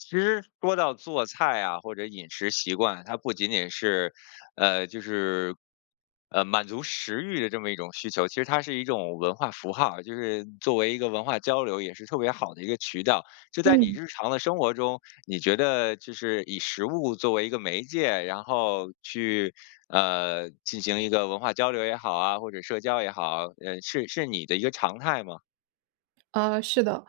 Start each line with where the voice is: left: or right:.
left: 其实说到做菜啊，或者饮食习惯，它不仅仅是，呃，就是，呃，满足食欲的这么一种需求，其实它是一种文化符号儿，就是作为一个文化交流也是特别好的一个渠道。就在你
right: 嗯。
left: 日常的生活中，你觉得就是以食物作为一个媒介，然后去，呃，进行一个文化交流也好啊，或者社交也好啊，嗯，是是你的一个常态吗？
right: 呃，是的。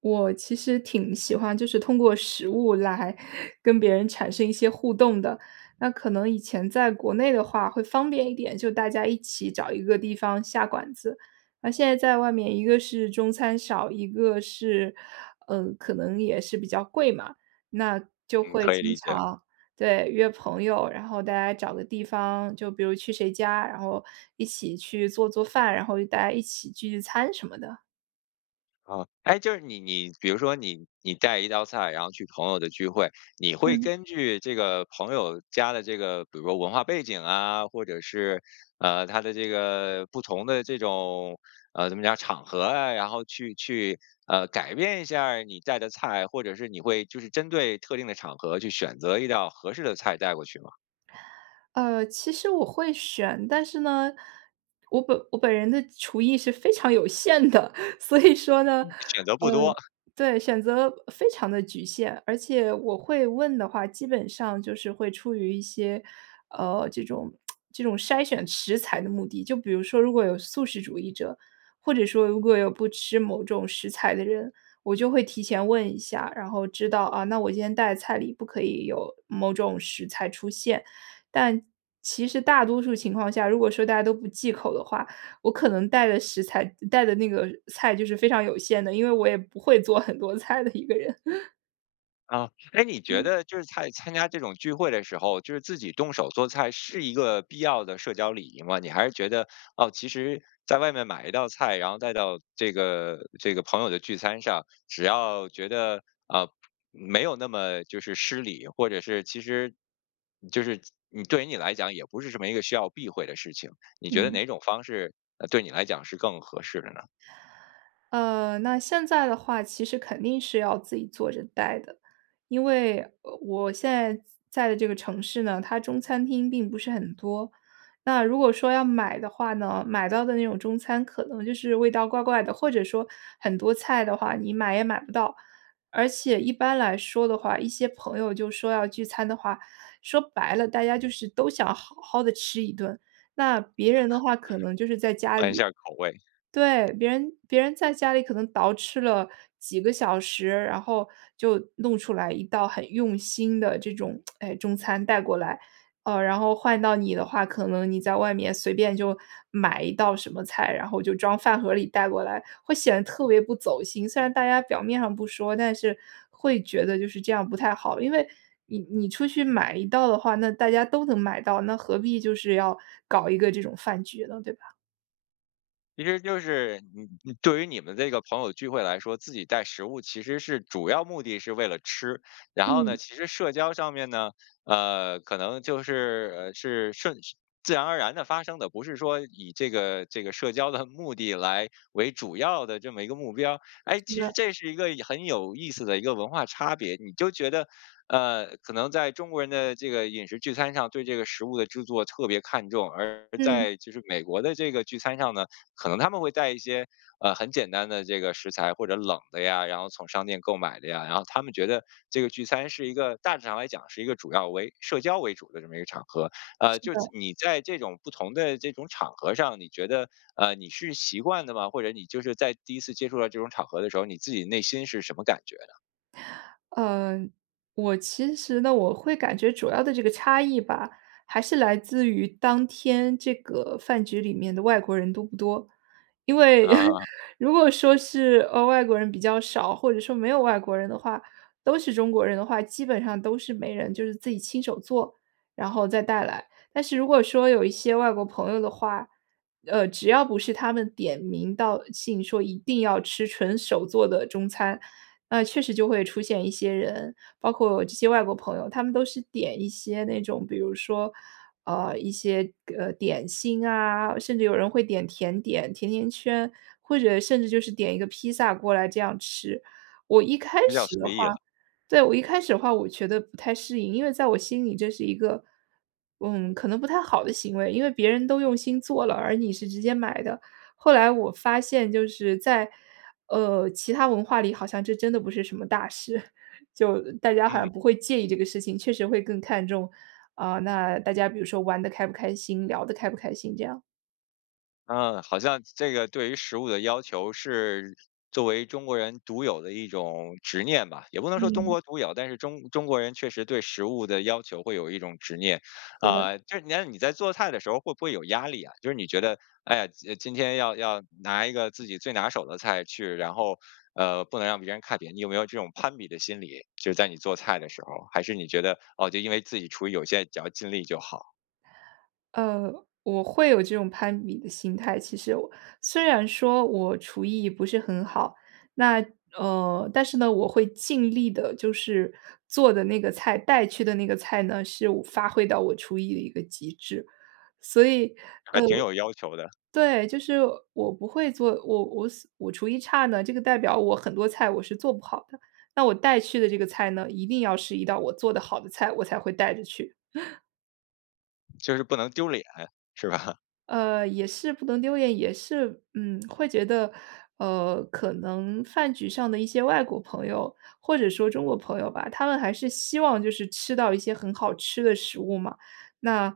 right: 我其实挺喜欢就是通过食物来跟别人产生一些互动的，那可能以前在国内的话会方便一点，就大家一起找一个地方下馆子。那现在在外面，一个是中餐少，一个是，嗯，可能也是比较贵嘛。那就
left: 嗯，
right: 会
left: 可以
right: 经
left: 理解。
right: 常对，约朋友，然后大家找个地方，就比如去谁家，然后一起去做做饭，然后大家一起聚聚餐什么的。
left: 啊，诶，就是你你比如说你你带一道菜，然后去朋友的聚会，你会
right: 嗯。
left: 根据这个朋友家的这个，比如说文化背景啊，或者是，呃，他的这个不同的这种，呃，怎么讲场合啊，然后去去，呃，改变一下儿你带的菜，或者是你会就是针对特定的场合去选择一道合适的菜带过去吗？
right: 呃，其实我会选。但是呢，我本我本人的厨艺是非常有限的。所以说呢，呃
left: 选择不多。
right: 对，选择非常的局限，而且我会问的话，基本上就是会出于一些，呃，这种 这种筛选食材的目的。就比如说如果有素食主义者，或者说如果有不吃某种食材的人，我就会提前问一下，然后知道，啊，那我今天带的菜里不可以有某种食材出现。但其实大多数情况下，如果说大家都不忌口的话，我可能带的食材带的那个菜就是非常有限的，因为我也不会做很多菜的一个人。
left: 啊，诶，你觉
right: 嗯。
left: 得就是在参加这种聚会的时候，就是自己动手做菜，是一个必要的社交礼仪吗？你还是觉得，哦，其实在外面买一道菜，然后带到这个这个朋友的聚餐上，只要觉得，啊，没有那么就是失礼，或者是其实就是你对你来讲也不是什么一个需要避讳的事情。你觉得
right: 嗯。
left: 哪种方式，呃，对你来讲是更合适的呢？
right: 呃，那现在的话，其实肯定是要自己做着带的。因为，呃，我现在在的这个城市呢，它中餐厅并不是很多。那如果说要买的话呢，买到的那种中餐可能就是味道怪怪的，或者说，很多菜的话，你买也买不到。而且一般来说的话，一些朋友就说要聚餐的话，说白了，大家就是都想好好地吃一顿。那别人的话可能就是在 家
left: 换一下
right: 里
left: 儿口味。
right: 对，别人别人在家里可能捯饬了几个小时，然后就弄出来一道很用心的这种，哎，中餐带过来。呃，然后换到你的话，可能你在外面随便就买一道什么菜，然后就装饭盒儿里带过来，会显得特别不走心。虽然大家表面上不说，但是会觉得就是这样不太好。因为你你出去买一道的话，那大家都能买到，那何必就是要搞一个这种饭局呢，对吧？
left: 其实就是你你对于你们这个朋友聚会来说，自己带食物其实是主要目的是为了吃。然后呢，
right: 嗯。
left: 其实社交上面呢，呃，可能就是，呃，是顺自然而然地发生的，不是说以这个这个社交的目的来为主要的这么一个目标。哎，
right: 是
left: 其实
right: 的。
left: 这是一个很有意思的一个文化差别，你就觉得，呃，可能在中国人的这个饮食聚餐上，对这个食物的制作特别看重，而
right: 嗯。
left: 在就是美国的这个聚餐上呢，可能他们会带一些，呃，很简单的这个食材或者冷的呀，然后从商店购买的呀。然后他们觉得，这个聚餐是一个大致上来讲是一个主要为社交为主的这么一个场合。呃，
right: 是
left: 就
right: 的。
left: 你在这种不同的这种场合上，你觉得，呃，你是习惯的吗？或者你就是在第1次接触到这种场合的时候，你自己内心是什么感觉呢？
right: 呃，我其实呢，我会感觉主要的这个差异吧，还是来自于当天这个饭局里面的外国人多不多。因为
left: 啊。
right: 如果说是，呃，外国人比较少，或者说没有外国人的话，都是中国人的话，基本上都是没人就是自己亲手做，然后再带来。但是如果说有一些外国朋友的话，呃，只要不是他们点名道姓说，一定要吃纯手做的中餐，呃，确实就会出现一些人，包括这些外国朋友，他们都是点一些那种，比如说，呃，一些，呃，点心啊，甚至有人会点甜点，甜甜圈，或者甚至就是点一个披萨过来这样吃。我一开
left: 比较
right: 始
left: 随
right: 的话
left: 意了。
right: 对，我一开始的话我觉得不太适应，因为在我心里这是一个，嗯，可能不太好的行为。因为别人都用心做了，而你是直接买的，后来我发现就是在，呃，其它文化里好像这真的不是什么大事。就大家好
left: 嗯。
right: 像不会介意这个事情，确实会更看重啊，那大家比如说玩得开不开心，聊得开不开心这样。
left: 嗯，好像这个对于食物的要求是，作为中国人独有的一种执念吧。也不能说东
right: 嗯。
left: 国独有，但是中中国人确实对食物的要求会有一种执念。
right: 是的。
left: 啊，就是那你在做菜的时候会不会有压力啊？就是你觉得：“诶，今，呃，今天要要拿一个自己最拿手的菜去，然后，呃，不能让别人看扁。”你有没有这种攀比的心理？就是在你做菜的时候。还是你觉得：“哦，就因为自己厨艺有限，只要尽力就好。”
right: 呃，我会有这种攀比的心态其实哦。虽然说我厨艺不是很好，那呃，但是呢，我会尽力地就是做的那个菜、带去的那个菜呢，是我发挥到我厨艺的一个极致。所以呃，
left: 还挺有要求的。
right: 对，就是我不会做，我我思我厨艺差呢，这个代表我很多菜我是做不好的，那我带去的这个菜呢，一定要是一道我做得好的菜，我才会带着去。
left: 就是不能丢脸，是吧？
right: 呃，也是不能丢脸，也是嗯，会觉得，呃，可能饭局上的一些外国朋友，或者说中国朋友吧，他们还是希望就是吃到一些很好吃的食物嘛。那，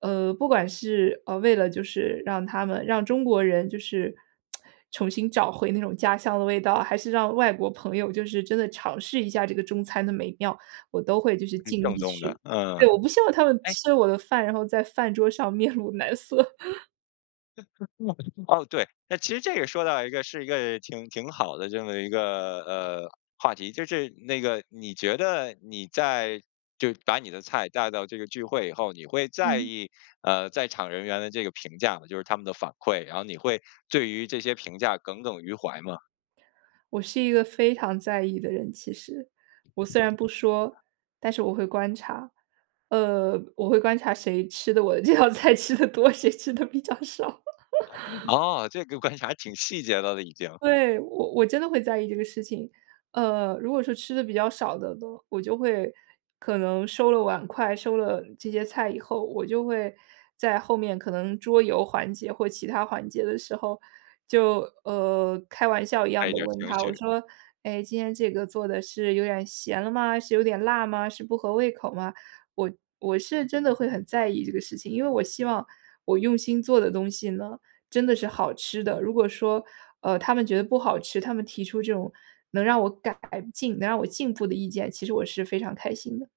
right: 呃，不管是，呃，为了就是，让他们让中国人就是 重新找回那种家乡的味道，还是让外国朋友就是真的尝试一下这个中餐的美妙，我都会就是
left: 嗯，
right: 尽
left: 正
right: 力
left: 宗的，
right: 去
left: 嗯。
right: 对，我不希望他们
left: 哎
right: 吃我的饭，然后在饭桌上面露难色。
left: 哦，对。那其实这也说到一个是一个挺挺好的这么一个，呃，话题。就是那个，你觉得你在就把你的菜带到这个聚会以后，你会在
right: 嗯。
left: 意，呃，在场人员的这个评价吗？就是他们的反馈，然后你会对于这些评价耿耿于怀吗？
right: 我是一个非常在意的人，其实。我虽然不说，但是我会观察，呃，我会观察谁吃得我的这道菜吃得多，谁吃得比较少。
left: 哦，这个观察挺细节的了已经。
right: 对，我我真的会在意这个事情。呃，如果是吃的比较少的呢，我就会可能收了碗筷，收了这些菜以后我就会，在后面可能桌游环节或其它环节的时候就，呃，开玩笑一
left: 带
right: 样
left: 一
right: 的
left: 点儿
right: 问
left: 情
right: 他，我
left: 绪。
right: 说：“哎，今天这个做的是有点儿咸了吗？是有点辣吗？是不合胃口吗？”我我是真的会很在意这个事情，因为我希望我用心做的东西呢，真的是好吃的。如果说，呃，他们觉得不好吃，他们提出这种能让我改进、能让我进步的意见，其实我是非常开心的。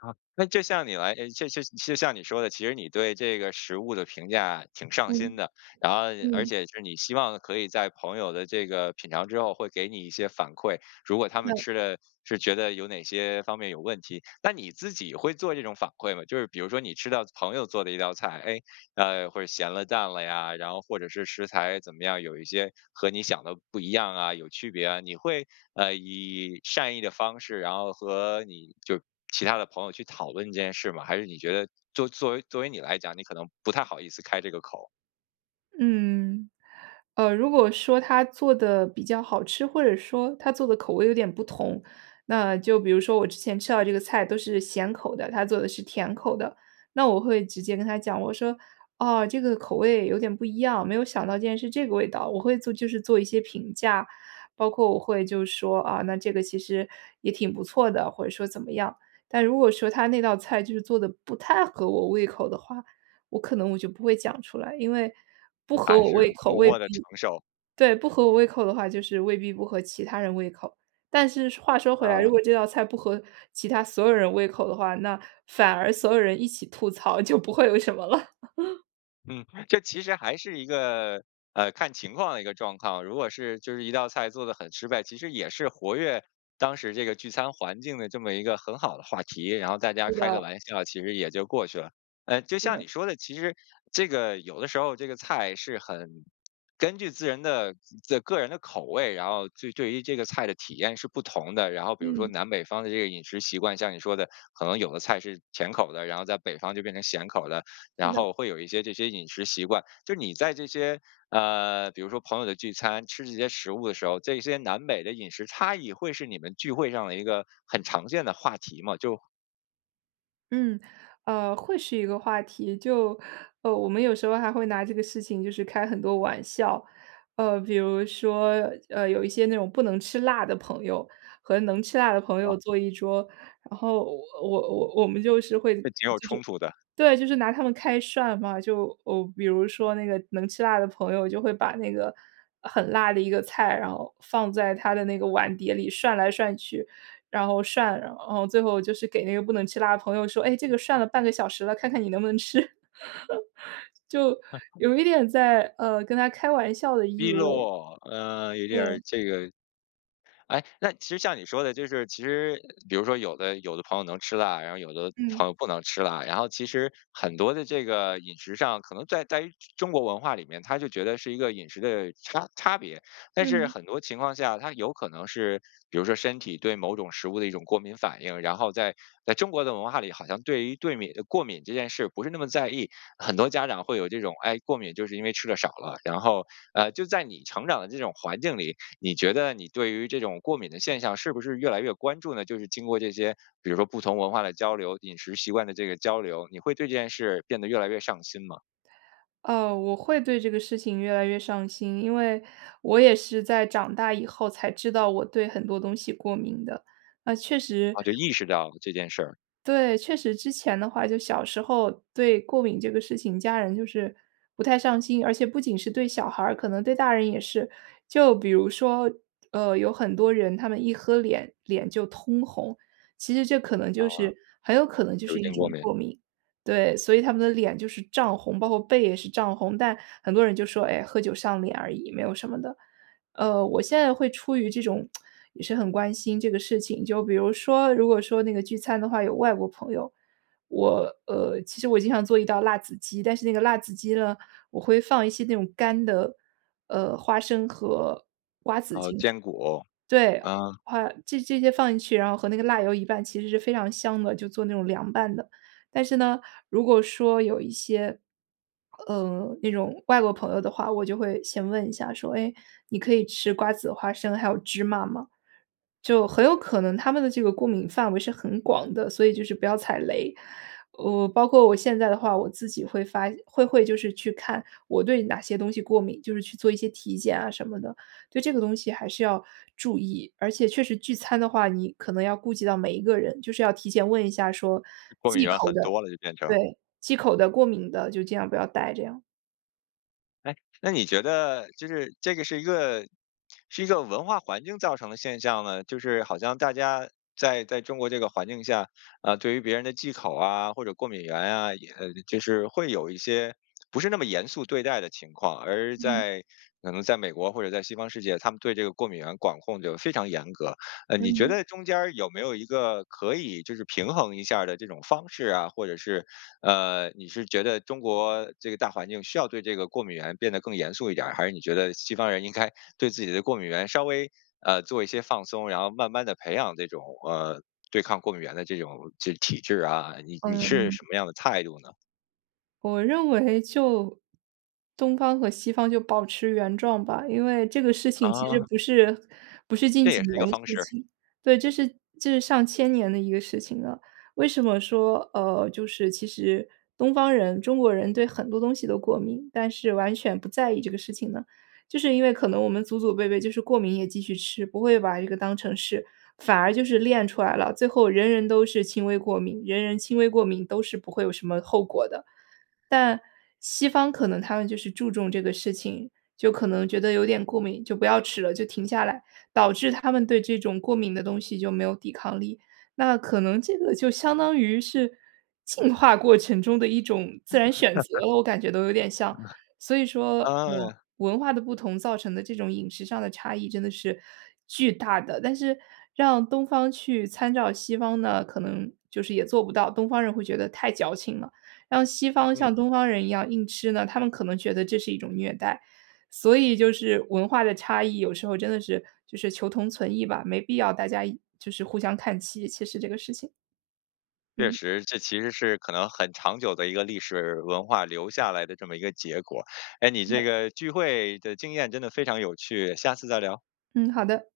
left: 啊，那就像你来哎，就就就像你说的，其实你对这个食物的评价挺上心
right: 嗯，
left: 的，然后而
right: 嗯。
left: 且是你希望可以在朋友的这个品尝之后会给你一些反馈，如果他们
right: 嗯。
left: 吃了是觉得有哪些方面有问题，那你自己会做这种反馈吗？就是比如说你吃到朋友做的一道菜，哎，啊，或是咸了淡了呀，然后或者是食材怎么样？有一些和你想的不一样啊、有区别啊，你会，呃，以善意的方式，然后和你就其他的朋友去讨论这件事吗？还是你觉得就作为作为你来讲，你可能不太好意思开这个口？
right: 嗯。呃，如果说他做得比较好吃，或者说他做的口味有点不同，那就比如说我之前吃到这个菜都是咸口的，他做的是甜口的，那我会直接跟他讲，我说：“哦，这个口味有点不一样，没有想到竟然是这个味道。”我会做就是做一些评价。包括我会就说：“啊，那这个其实也挺不错的。”或者说怎么样。但如果说他那道菜就是做得不太合我胃口的话，我可能我就不会讲出来。因为不合
left: 还
right: 我
left: 是
right: 胃口
left: 默
right: 味未
left: 默地承
right: 必
left: 受。
right: 对，不合我胃口的话，就是未必不合其他人胃口。但是话说回来，如
left: 啊。
right: 果这道菜，不合其他所有人胃口的话，那反而所有人一起吐槽，就不会有什么了。
left: 嗯，这其实还是一个，呃，看情况的一个状况。如果是，就是一道菜做得很失败，其实也是活跃当时这个聚餐环境的这么一个很好的话题，然后大家
right: 是
left: 开个
right: 的。
left: 玩笑，其实也就过去了。呃，就
right: 是
left: 像
right: 的。
left: 你说的，其实这个有的时候这个菜是很，根据自人的自呃，个人的口味，然后就对于这个菜的体验是不同的。然后，比如说
right: 嗯。
left: 南北方的这个饮食习惯，像你说的，可能有的菜是甜口儿的，然后在北方就变成咸口儿的。
right: 是
left: 然
right: 的。
left: 后会有一些这些饮食习惯。就是你在这些，呃，比如说朋友的聚餐，吃这些食物的时候，这些南北的饮食差异，会是你们聚会上的一个很常见的话题吗？就
right: 嗯，呃，会是一个话题，就，呃，我们有时候还会拿这个事情就是开很多玩笑。呃，比如说，呃，有一些那种不能吃辣的朋友，和能吃辣的朋
left: 啊。
right: 友坐一桌，然后我我我们就是会就是
left: 这挺有冲突的。
right: 对，就是拿他们开涮嘛。就，哦，比如说那个能吃辣的朋友，就会把那个很辣的一个菜，然后放在他的那个碗碟里涮来涮去，然后涮，嗯，最后就是给那个不能吃辣的朋友说：“哎，这个涮了半个小时了，看看你能不能吃？” 就 有一点在，呃，跟他开玩笑的意
left: 逼
right: 味。
left: 落，呃，有点
right: 对。
left: 儿这个，哎，那其实像你说的就是其实，比如说有的有的朋友能吃辣，然后有的
right: 嗯。
left: 朋友不能吃辣，然后其实很多的这个饮食上，可能在在中国文化里面，他就觉得是一个饮食的差差别。但是
right: 嗯。
left: 很多情况下，他有可能是，比如说身体对某种食物的一种过敏反应，然后在在中国的文化里，好像对于过敏过敏这件事不是那么在意，很多家长会有这种，哎，过敏，就是因为吃的少了。然后，呃，就在你成长的这种环境里，你觉得你对于这种过敏的现象是不是越来越关注呢？就是经过这些，比如说不同文化的交流，饮食习惯的这个交流，你会对这件事变得越来越上心吗？
right: 呃，我会对这个事情越来越上心，因为，我也是在长大以后才知道我对很多东西过敏的，那确实
left: 啊，就意识到这件事儿。
right: ······对，确实之前的话就小时候对过敏这个事情，家人就是不太上心，而且不仅是对小孩儿，可能对大人也是。就比如说，呃，有很多人他们一喝脸脸就通红，其实这可能
left: 啊，
right: 就是很有可能就
left: 酒
right: 是一
left: 精过
right: 种
left: 敏。
right: 过敏。对，所以他们的脸就是胀红，包括背也是胀红，但很多人就说，哎，喝酒上脸而已，没有什么的。呃，我现在会出于这种 也是很关心这个事情。就比如说，如果说那个聚餐的话有外国朋友，我，呃，其实我经常做一道辣子鸡，但是那个辣子鸡呢，我会放一些那种干的，呃，花生和瓜子进去。
left: 哦，坚果，
right: 对，
left: 啊。
right: 花这些这些放进去，然后和那个辣油一拌其实是非常香的，就做那种凉拌的。但是呢，如果说有一些，呃，那种外国朋友的话，我就会先问一下说，哎，你可以吃瓜子、花生、还有芝麻吗？就很有可能他们的这个过敏范围是很广的，所以就是不要踩雷。呃，我包括我现在的话，我自己会发会会就是去看我对哪些东西过敏，就是去做一些体检啊什么的。对这个东西还是要注意，而且确实聚餐的话，你可能要顾及到每一个人，就是要提前问一下说
left: 过敏
right: 忌
left: 原
right: 口
left: 很
right: 的
left: 多了就变成
right: 对，忌口的、过敏的就尽量不要带这样。
left: 哎，那你觉得，就是这个是一个是一个文化环境造成的现象呢？就是好像大家在在中国这个环境下，呃，对于别人的忌口啊，或者过敏原啊，也就是会有一些不是那么严肃对待的情况。而
right: 嗯。
left: 在可能在美国或者在西方世界，他们对这个过敏原管控就非常严格了。呃，
right: 嗯
left: 你觉
right: 哼。
left: 得中间儿有没有一个可以就是平衡一下的这种方式啊？或者是，呃，你是觉得中国这个大环境，需要对这个过敏原变得更严肃一点儿，还是你觉得西方人应该对自己的过敏原稍微，呃，做一些放松，然后慢慢地培养这种，呃，对抗过敏原的这种这体质啊，你你是什
right: 嗯。
left: 么样的态度呢？
right: 我认为就东方和西方就保持原状吧，因为这个事情其实
left: 啊。
right: 不是不是近
left: 这
right: 几
left: 也是
right: 年
left: 一个
right: 的
left: 方
right: 事
left: 式。
right: 情，对，这是这是上千年的一个事情了。为什么说呃，就是其实东方人中国人对很多东西都过敏，但是完全不在意这个事情呢？就是因为可能我们祖祖辈辈就是，过敏也继续吃，不会把这个当成是反而就是练出来了。最后人人都是轻微过敏，人人轻微过敏都是不会有什么后果的。但西方可能他们就是注重这个事情，就可能觉得有点过敏，就不要吃了，就停下来，导致他们对这种过敏的东西就没有抵抗力。那可能这个就相当于是，进化过程中的一种自然选择，我感觉都有点像。所以 说我
left: 嗯。
right: 文化的不同造成的这种饮食上的差异，真的是巨大的。但是让东方去参照西方，那可能就是也做不到，东方人会觉得太矫情了。让西方
left: 嗯。
right: 像东方人一样硬吃呢，他们可能觉得这是一种虐待。所以就是文化的差异，有时候真的是就是求同存异吧，没必要大家就是互相看齐，其实这个事情。
left: 确
right: 嗯。
left: 实，这其实是可能很长久的一个历史文化留下来的这么一个结果。哎，你这个聚会的经验真的非常有趣，下次再聊。
right: 嗯，好的。